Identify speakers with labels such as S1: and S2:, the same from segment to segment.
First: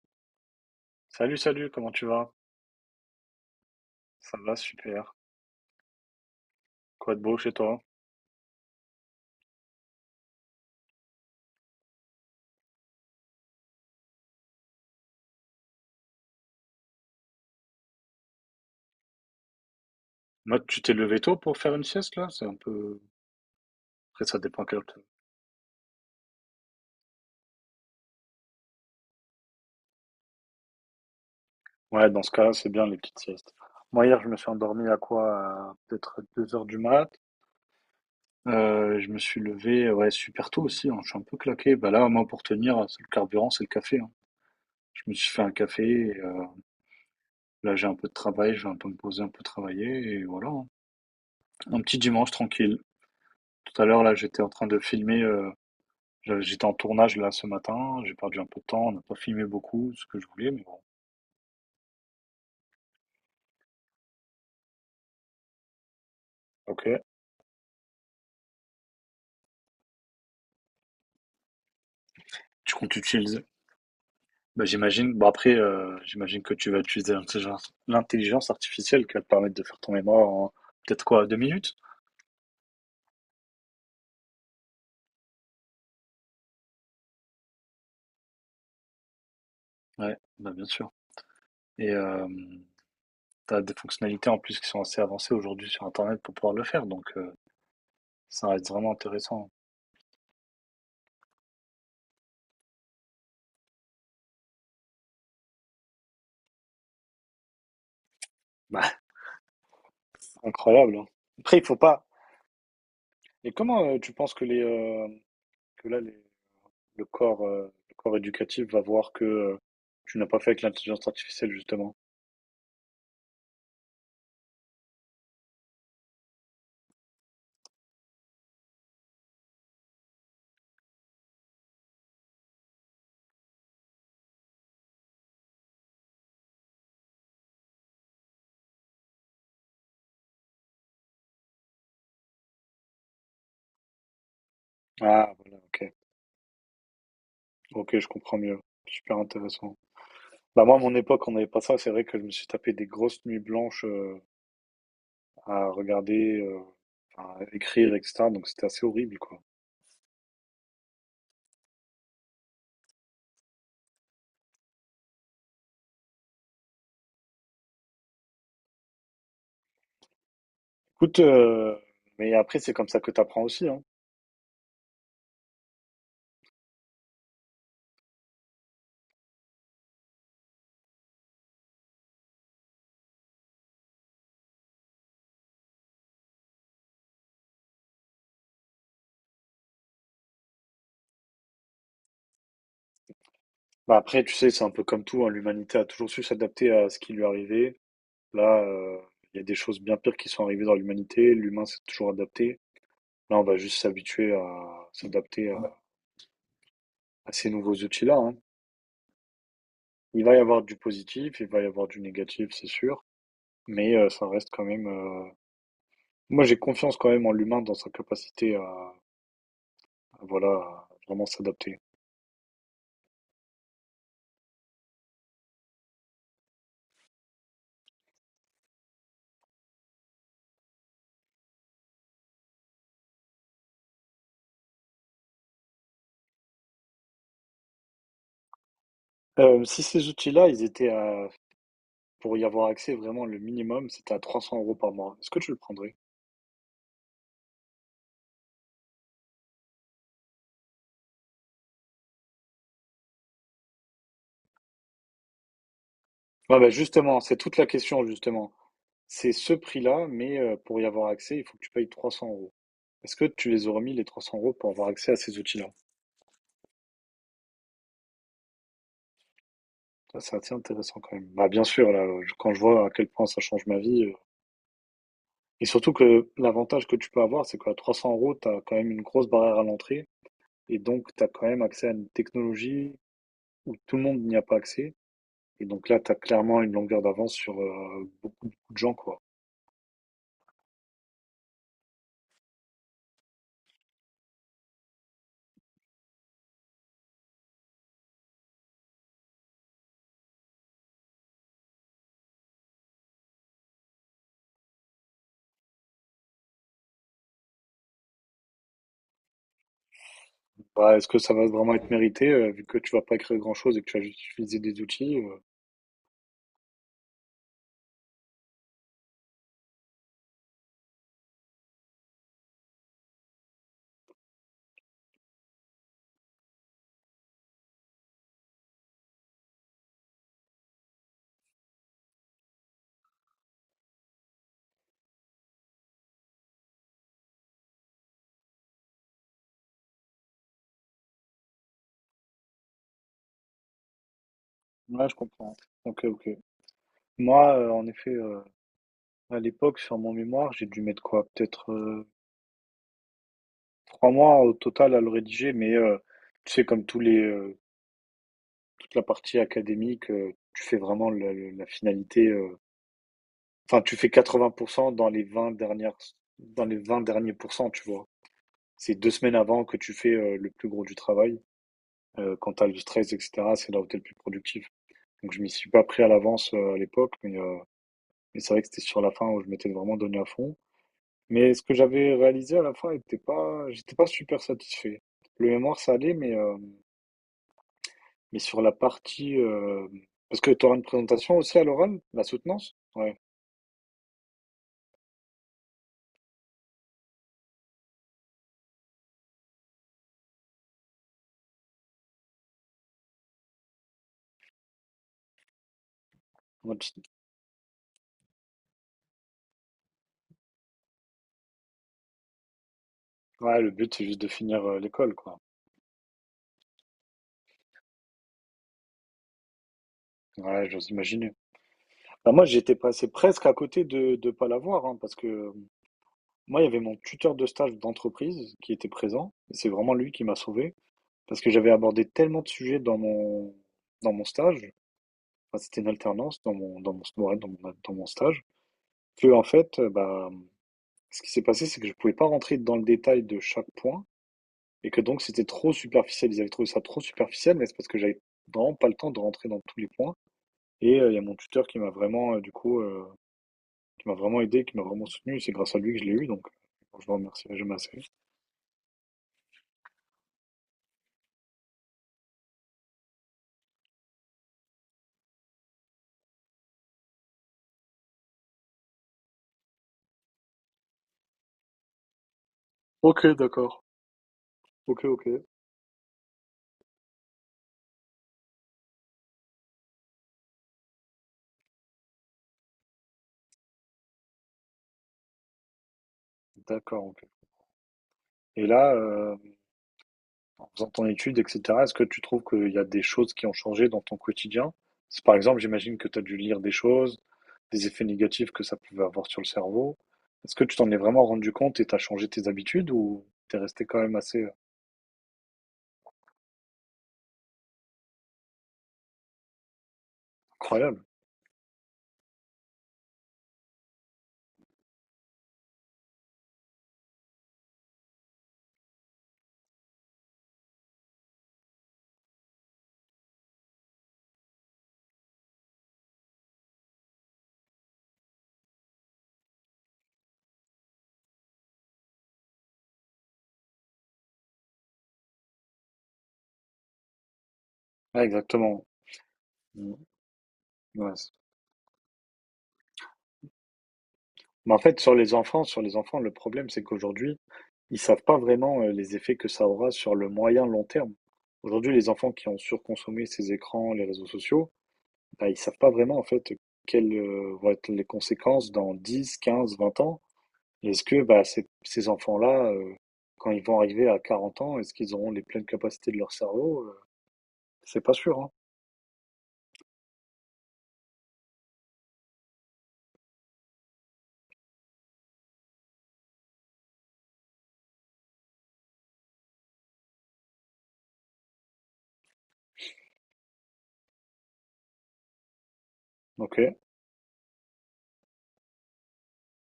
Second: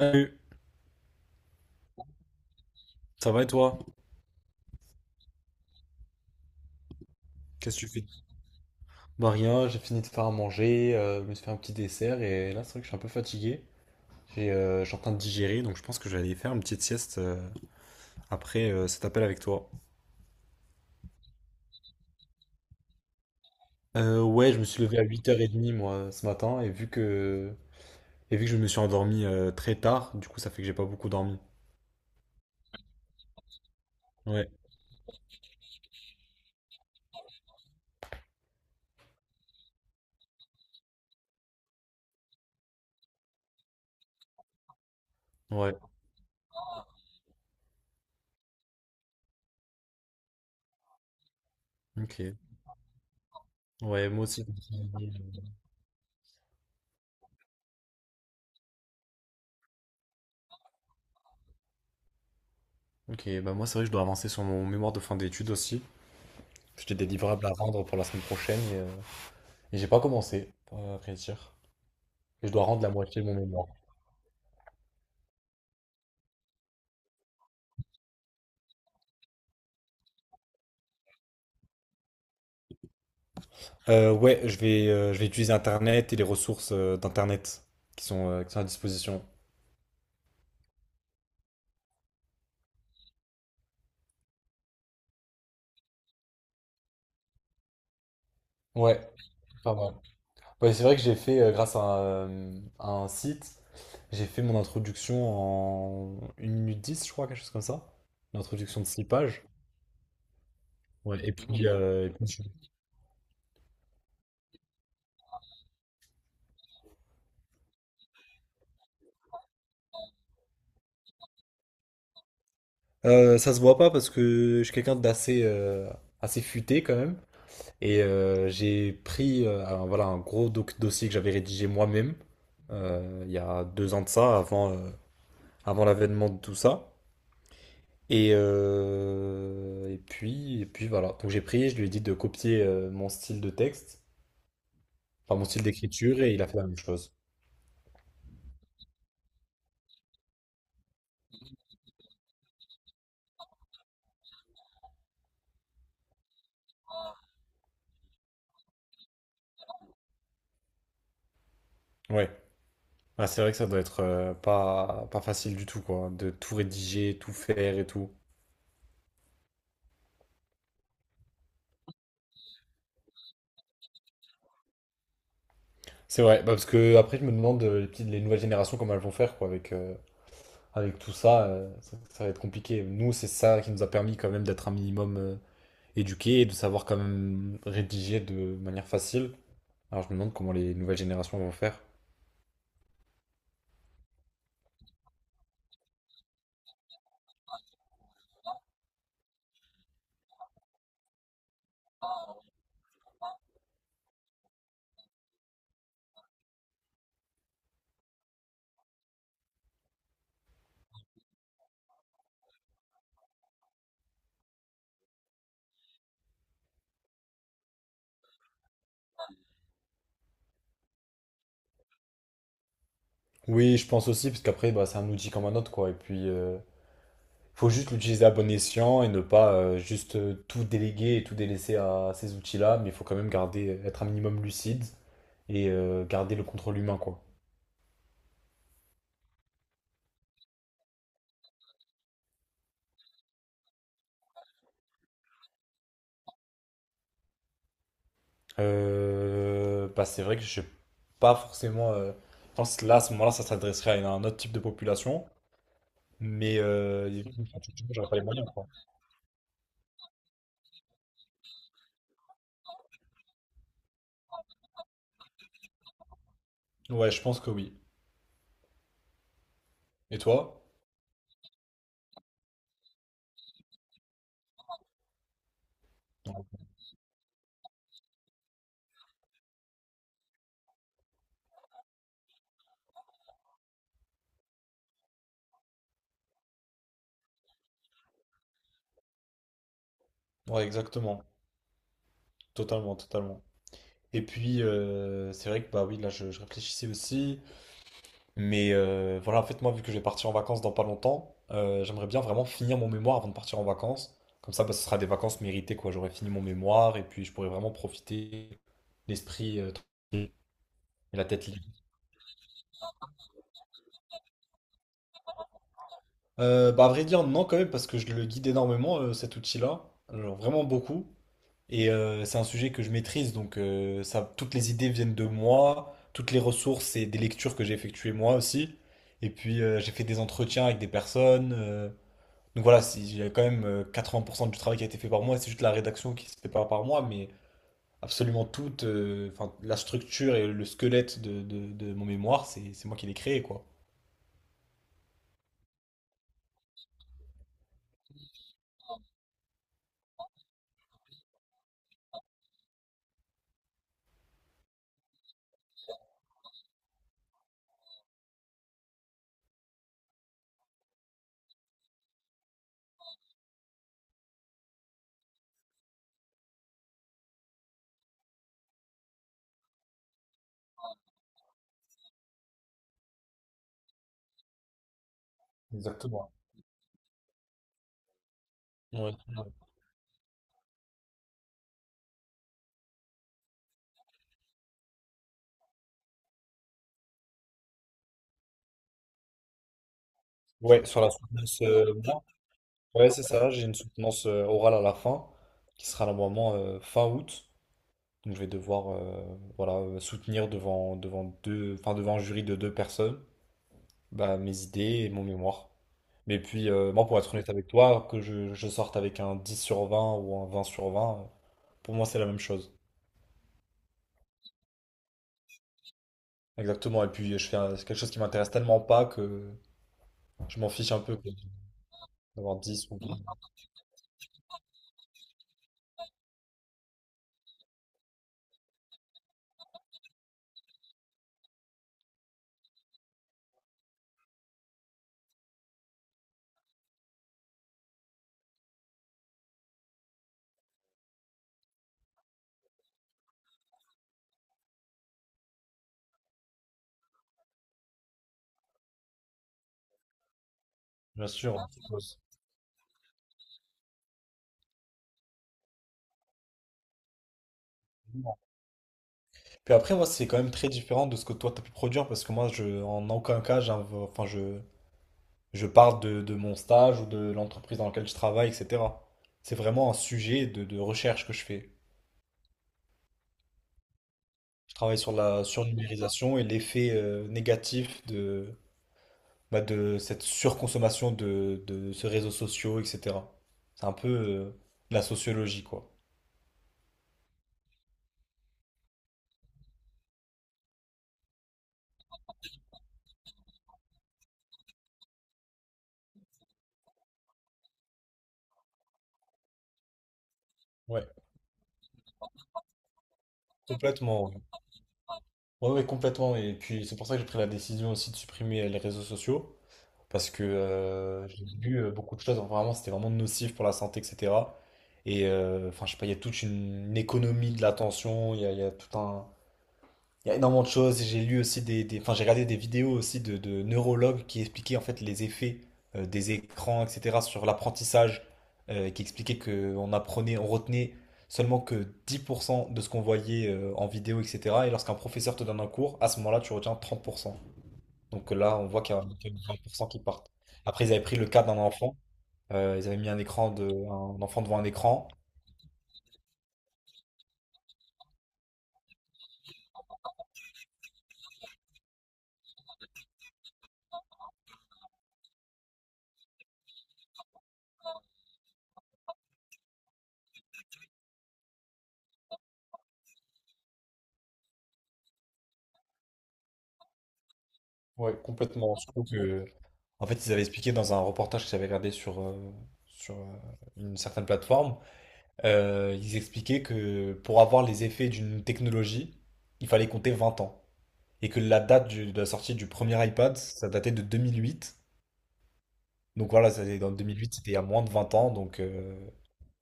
S1: Salut,
S2: Salut, salut, comment tu vas?
S1: ça va et toi?
S2: Ça va, super. Quoi de beau chez
S1: Qu'est-ce
S2: toi?
S1: que tu fais? Bah rien, j'ai fini de faire à manger, je me suis fait un petit dessert et là c'est vrai que je suis un peu fatigué. Je suis en train de digérer donc je pense que je vais aller faire une petite sieste après cet appel avec toi.
S2: Moi, tu t'es levé tôt pour faire une sieste là? C'est un peu. Après, ça
S1: Ouais, je
S2: dépend
S1: me
S2: quelle
S1: suis
S2: heure.
S1: levé à 8h30 moi ce matin et vu que je me suis endormi très tard, du coup ça fait que j'ai pas beaucoup dormi.
S2: Ouais, dans ce cas, c'est bien les petites siestes. Moi, hier, je me suis
S1: Ouais,
S2: endormi à quoi? À peut-être 2 heures du mat. Je me suis levé, ouais, super tôt aussi, hein. Je suis un peu claqué. Bah là, moi, pour tenir, c'est le carburant, c'est le café, hein. Je me suis fait un
S1: ouais,
S2: café. Et là, j'ai un peu de travail. Je vais un peu me poser, un peu travailler. Et voilà, hein. Un petit dimanche
S1: ok.
S2: tranquille. Tout à l'heure,
S1: Ouais,
S2: là,
S1: moi
S2: j'étais
S1: aussi.
S2: en train de filmer. J'étais en tournage là ce matin, j'ai perdu un peu de temps, on n'a pas filmé beaucoup ce que je voulais, mais bon.
S1: Ok, bah moi c'est vrai que je dois avancer sur mon mémoire de fin d'études aussi.
S2: Ok.
S1: J'ai des livrables à rendre pour la semaine prochaine. Et j'ai pas commencé, à vrai dire. Et je dois
S2: Tu
S1: rendre la
S2: comptes
S1: moitié de mon
S2: utiliser?
S1: mémoire.
S2: Bah, j'imagine. Bon après, j'imagine que tu vas utiliser l'intelligence artificielle qui va te permettre de faire ton mémoire en peut-être quoi, 2 minutes?
S1: Ouais, je vais utiliser Internet et les ressources d'Internet qui sont à disposition.
S2: Ouais, bah bien sûr. Et t'as des fonctionnalités en plus qui sont assez avancées aujourd'hui sur Internet pour pouvoir le faire, donc ça reste vraiment
S1: Ouais,
S2: intéressant.
S1: pas mal. Ouais, c'est vrai que j'ai fait, grâce à un site, j'ai fait mon introduction en une minute 10, je crois, quelque chose comme ça. Une introduction de
S2: Bah,
S1: 6 pages.
S2: c'est incroyable, hein.
S1: Ouais, et
S2: Après, il
S1: puis,
S2: faut pas.
S1: et puis.
S2: Et comment tu penses que les que là les le corps éducatif va voir que tu n'as pas fait avec l'intelligence artificielle, justement.
S1: Ça se voit pas parce que je suis quelqu'un d'assez assez futé quand même. Et j'ai pris voilà, un gros dossier que j'avais rédigé moi-même il y a 2 ans de ça, avant l'avènement de tout ça. Et puis voilà. Donc j'ai pris, je lui ai dit de copier mon style de texte,
S2: Ah,
S1: enfin mon
S2: voilà,
S1: style
S2: ok.
S1: d'écriture, et il a fait la même chose.
S2: Ok, je comprends mieux. Super intéressant. Bah, moi, à mon époque, on n'avait pas ça. C'est vrai que je me suis tapé des grosses nuits blanches à regarder, à écrire, etc. Donc, c'était assez horrible, quoi.
S1: Ouais. Ah, c'est vrai que ça doit être pas facile du tout, quoi, hein, de tout rédiger, tout faire et tout.
S2: Écoute, mais après, c'est comme ça que tu apprends aussi, hein.
S1: C'est vrai, bah, parce que après je me demande les petites, les nouvelles générations comment elles vont faire, quoi, avec tout ça, ça va être compliqué. Nous, c'est ça qui nous a permis quand même d'être un minimum éduqués et de savoir quand même rédiger de manière facile. Alors, je me demande comment les nouvelles générations vont faire.
S2: Bah, après, tu sais, c'est un peu comme tout, hein. L'humanité a toujours su s'adapter à ce qui lui arrivait. Là, il y a des choses bien pires qui sont arrivées dans l'humanité. L'humain s'est toujours adapté. Là, on va juste s'habituer à s'adapter à ces nouveaux outils-là, hein. Il va y avoir du positif, il va y avoir du négatif, c'est sûr, mais ça reste quand même. Moi, j'ai confiance quand même en l'humain dans sa capacité à, voilà, à vraiment s'adapter.
S1: Oui, je pense aussi, parce qu'après, bah, c'est un outil comme un autre, quoi. Et puis, faut juste l'utiliser à bon escient et ne pas juste tout déléguer et tout délaisser à ces outils-là, mais il faut quand même garder, être un minimum lucide et garder le contrôle humain, quoi.
S2: Si ces outils-là, ils étaient pour y avoir accès vraiment le minimum, c'était à 300 € par mois. Est-ce que tu le prendrais?
S1: Bah, c'est vrai que je sais pas forcément. Je pense que là, à ce moment-là, ça s'adresserait à un autre type de population.
S2: Ouais,
S1: Mais
S2: bah justement, c'est toute la question, justement. C'est ce prix-là, mais pour y avoir accès, il faut que tu payes 300 euros. Est-ce que tu les aurais mis les 300 € pour avoir accès à ces outils-là?
S1: ouais, je pense que oui.
S2: Ça,
S1: Et
S2: c'est assez
S1: toi?
S2: intéressant quand même. Bah, bien sûr, là, quand je vois à quel point ça change ma vie. Et surtout que l'avantage que tu peux avoir, c'est qu'à 300 euros, tu as quand même une grosse barrière à l'entrée. Et donc, tu as quand même accès à une technologie où tout le monde n'y a pas accès. Et donc là, tu as clairement une longueur d'avance sur beaucoup, beaucoup de gens, quoi.
S1: Ouais, exactement. Totalement, totalement. Et puis, c'est vrai que bah oui, là, je réfléchissais aussi. Mais voilà, en fait, moi, vu que je vais partir en vacances dans pas longtemps, j'aimerais bien vraiment finir mon mémoire avant de partir en vacances. Comme ça, bah, ce sera des vacances méritées, quoi. J'aurai fini mon mémoire et puis je pourrai vraiment profiter l'esprit tranquille
S2: Bah, est-ce
S1: et
S2: que
S1: la
S2: ça va
S1: tête libre.
S2: vraiment être mérité, vu que tu vas pas créer grand-chose et que tu vas juste utiliser des outils?
S1: Bah, à vrai dire, non, quand même, parce que je le guide énormément, cet outil-là. Alors, vraiment beaucoup. Et c'est un sujet que je maîtrise, donc ça, toutes les idées viennent de moi, toutes les ressources et des lectures que j'ai effectuées moi aussi. Et puis, j'ai fait des entretiens avec des personnes. Donc voilà, il y a quand même 80% du travail qui a été fait par moi, c'est juste la rédaction qui se fait pas par moi, mais absolument toute, enfin, la structure et le squelette de mon mémoire, c'est moi qui l'ai créé, quoi.
S2: Ouais, je comprends. Ok, ok. Moi, en effet, à l'époque, sur mon mémoire, j'ai dû mettre quoi? Peut-être 3 mois au total à le rédiger, mais tu sais, comme tous les, toute la partie académique, tu fais vraiment la finalité. Enfin, tu fais 80% dans les 20 derniers pourcents, tu vois. C'est 2 semaines avant que tu fais le plus gros du travail. Quand t'as le stress, etc., c'est là où t'es le plus productif. Donc, je m'y suis pas pris à
S1: Exactement.
S2: l'avance à l'époque, mais c'est vrai que c'était sur la
S1: Ouais,
S2: fin où je
S1: ouais.
S2: m'étais vraiment donné à fond. Mais ce que j'avais réalisé à la fin était pas, j'étais pas super satisfait. Le mémoire, ça allait, mais sur la partie, parce que tu auras une
S1: Ouais, sur la
S2: présentation aussi
S1: soutenance.
S2: à l'oral? La soutenance?
S1: Ouais,
S2: Ouais.
S1: c'est ça, j'ai une soutenance orale à la fin, qui sera normalement fin août. Donc je vais devoir voilà, soutenir devant deux, enfin, devant un jury de deux personnes, bah, mes idées et mon mémoire. Mais puis,
S2: Ouais,
S1: moi, pour être honnête avec toi, que je sorte avec un 10/20 ou un 20/20 pour moi, c'est la même chose.
S2: le but, c'est juste de finir, l'école, quoi.
S1: Exactement, et puis je fais c'est quelque chose qui m'intéresse tellement pas que je
S2: Ouais,
S1: m'en
S2: j'ose
S1: fiche un peu
S2: imaginer.
S1: quoi,
S2: Bah, moi,
S1: d'avoir
S2: j'étais
S1: 10 ou
S2: passé
S1: 20.
S2: presque à côté de pas l'avoir, hein, parce que, moi, il y avait mon tuteur de stage d'entreprise qui était présent et c'est vraiment lui qui m'a sauvé parce que j'avais abordé tellement de sujets dans mon stage, enfin, c'était une alternance dans mon ouais, dans mon al dans mon stage qu'en fait, bah, ce qui s'est passé, c'est que je pouvais pas rentrer dans le détail de chaque point. Et que donc c'était trop superficiel, ils avaient trouvé ça trop superficiel, mais c'est parce que j'avais vraiment pas le temps de rentrer dans tous les points. Et il y a
S1: Bien
S2: mon
S1: sûr,
S2: tuteur qui m'a vraiment, du coup, qui m'a vraiment aidé, qui m'a vraiment soutenu. C'est grâce à lui que je l'ai eu, donc je le remercierai jamais assez.
S1: puis après, moi, c'est quand même très différent de ce que toi, t'as pu produire, parce que moi, je, en aucun cas, enfin, je parle de mon stage ou de l'entreprise dans laquelle je travaille, etc. C'est vraiment un sujet de recherche que je fais.
S2: OK, d'accord.
S1: Je travaille
S2: OK,
S1: sur
S2: OK.
S1: la surnumérisation et l'effet négatif de, bah, de, cette surconsommation de ces réseaux sociaux, etc. C'est un peu la sociologie, quoi.
S2: D'accord, OK. Et là, en faisant ton étude, etc. Est-ce que tu trouves qu'il y a des choses qui ont changé dans ton quotidien? Par exemple, j'imagine que tu as dû lire des choses, des effets négatifs que ça pouvait avoir sur le cerveau. Est-ce que tu t'en es
S1: Ouais,
S2: vraiment rendu compte et t'as changé tes habitudes ou t'es resté quand même
S1: complètement. Ouais,
S2: assez
S1: ouais, ouais, complètement. Et puis, c'est pour ça que j'ai pris la décision aussi de supprimer les réseaux sociaux. Parce que
S2: incroyable?
S1: j'ai vu beaucoup de choses, vraiment, c'était vraiment nocif pour la santé, etc. Et enfin, je sais pas, il y a toute une, économie de l'attention, il y a tout un. Il y a énormément de choses et j'ai lu aussi des, enfin, j'ai regardé des vidéos aussi de neurologues qui expliquaient en fait les effets des écrans, etc., sur l'apprentissage, qui expliquaient qu'on apprenait, on retenait seulement que 10% de ce qu'on voyait en vidéo, etc. Et lorsqu'un professeur te donne un cours, à ce moment-là, tu retiens 30%.
S2: Ouais,
S1: Donc là, on voit
S2: exactement.
S1: qu'il y a 20%
S2: Mm,
S1: qui partent. Après, ils avaient
S2: ouais,
S1: pris le cas d'un enfant. Ils avaient mis un écran un enfant devant un
S2: Mais en fait,
S1: écran.
S2: sur les enfants, le problème, c'est qu'aujourd'hui, ils savent pas vraiment les effets que ça aura sur le moyen long terme. Aujourd'hui, les enfants qui ont surconsommé ces écrans, les réseaux sociaux, bah, ils ne savent pas vraiment en fait quelles vont être les conséquences dans 10, 15, 20 ans. Est-ce que bah, ces enfants-là, quand ils vont arriver à 40 ans, est-ce qu'ils auront les pleines capacités de leur cerveau? C'est pas
S1: Ouais,
S2: sûr, hein.
S1: complètement. Je trouve que, en fait, ils avaient expliqué dans un reportage que j'avais regardé sur une certaine plateforme. Ils expliquaient que pour avoir les effets d'une technologie, il fallait compter 20 ans. Et que la date de la sortie du premier iPad, ça datait de 2008. Donc voilà,
S2: Ok.
S1: ça, dans 2008, c'était il y a moins de 20 ans. Donc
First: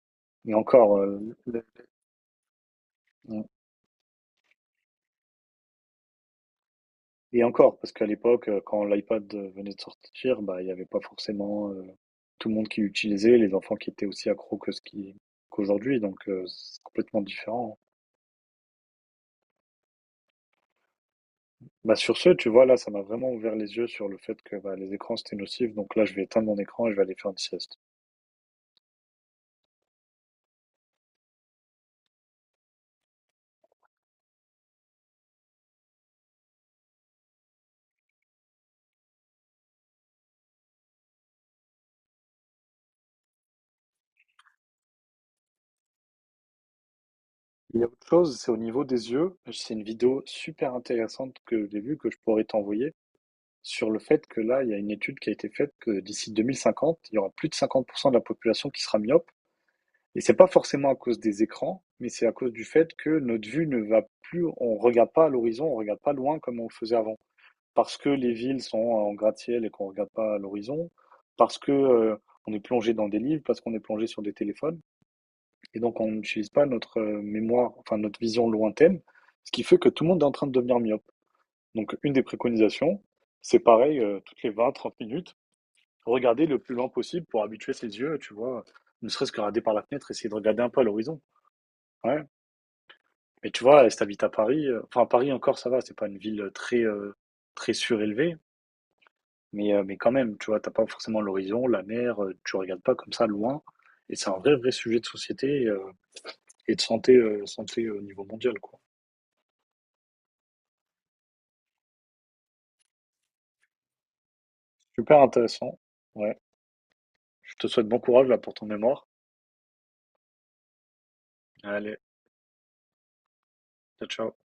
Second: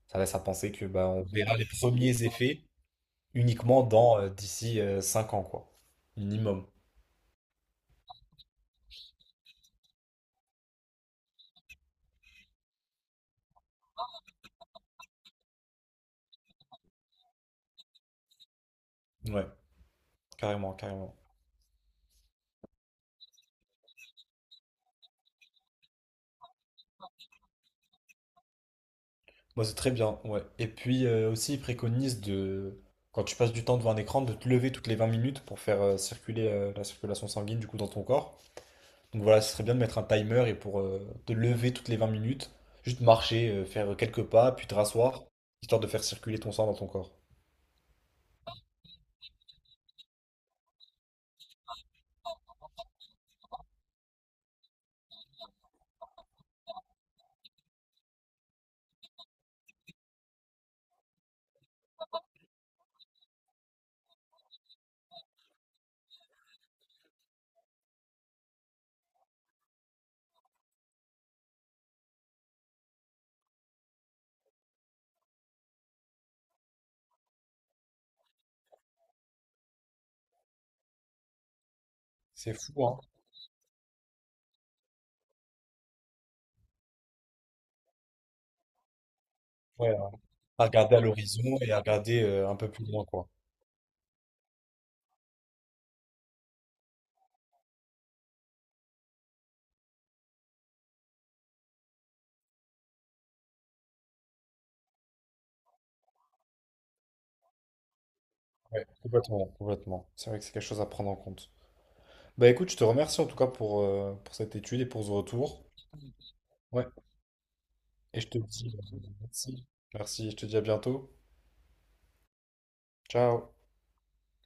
S1: ça laisse à
S2: Et
S1: penser que
S2: encore,
S1: bah,
S2: euh,
S1: on verra
S2: le-
S1: les premiers effets uniquement dans d'ici 5 ans, quoi. Minimum.
S2: et encore, parce qu'à l'époque, quand l'iPad venait de sortir, bah, il n'y avait pas forcément tout le monde qui l'utilisait, les enfants qui étaient aussi accros que ce qui qu'aujourd'hui, donc c'est complètement différent, hein.
S1: Ouais, carrément, carrément.
S2: Bah, sur ce, tu vois, là, ça m'a vraiment ouvert les yeux sur le fait que bah, les écrans, c'était nocif. Donc là, je vais éteindre mon écran et je vais aller faire une sieste.
S1: Moi, c'est très bien, ouais. Et puis aussi, ils préconisent de, quand tu passes du temps devant un écran, de te lever toutes les 20 minutes pour faire circuler la circulation sanguine, du coup, dans ton corps. Donc voilà, ce serait bien de mettre un timer et pour te lever toutes les 20 minutes, juste marcher, faire quelques pas, puis te rasseoir, histoire de faire circuler ton sang dans ton corps.
S2: Il y a autre chose, c'est au niveau des yeux. C'est une vidéo super intéressante que j'ai vue, que je pourrais t'envoyer, sur le fait que là, il y a une étude qui a été faite que d'ici 2050, il y aura plus de 50% de la population qui sera myope. Et c'est pas forcément à cause des écrans, mais c'est à cause du fait que notre vue ne va plus, on regarde pas à l'horizon, on regarde pas loin comme on le faisait avant. Parce que les villes sont en gratte-ciel et qu'on regarde pas à l'horizon, parce que on est plongé dans des livres, parce qu'on est plongé sur des téléphones, et donc on n'utilise pas notre mémoire, enfin notre vision lointaine, ce qui fait que tout le monde est en train de devenir myope. Donc une des
S1: C'est fou, hein?
S2: préconisations, c'est pareil, toutes les 20, 30 minutes, regarder le plus loin possible pour habituer ses yeux, tu vois, ne serait-ce que regarder par la
S1: Ouais,
S2: fenêtre,
S1: hein.
S2: essayer de regarder
S1: À
S2: un peu à
S1: regarder à
S2: l'horizon.
S1: l'horizon et à
S2: Ouais,
S1: regarder un peu plus loin, quoi.
S2: mais tu vois, si t'habites à Paris, enfin Paris encore ça va, c'est pas une ville très très surélevée, mais quand même, tu vois, t'as pas forcément l'horizon, la mer, tu regardes pas comme ça loin, et c'est un vrai vrai sujet de société et de santé au niveau mondial quoi.
S1: Ouais, complètement, complètement. C'est vrai que c'est quelque chose à prendre en compte. Bah écoute, je te remercie en tout cas pour cette étude et pour ce
S2: Super
S1: retour.
S2: intéressant. Ouais.
S1: Ouais.
S2: Je te souhaite bon
S1: Et
S2: courage
S1: je
S2: là
S1: te
S2: pour ton
S1: dis
S2: mémoire.
S1: merci. Merci, je te dis à bientôt.
S2: Allez,
S1: Ciao.
S2: ciao ciao.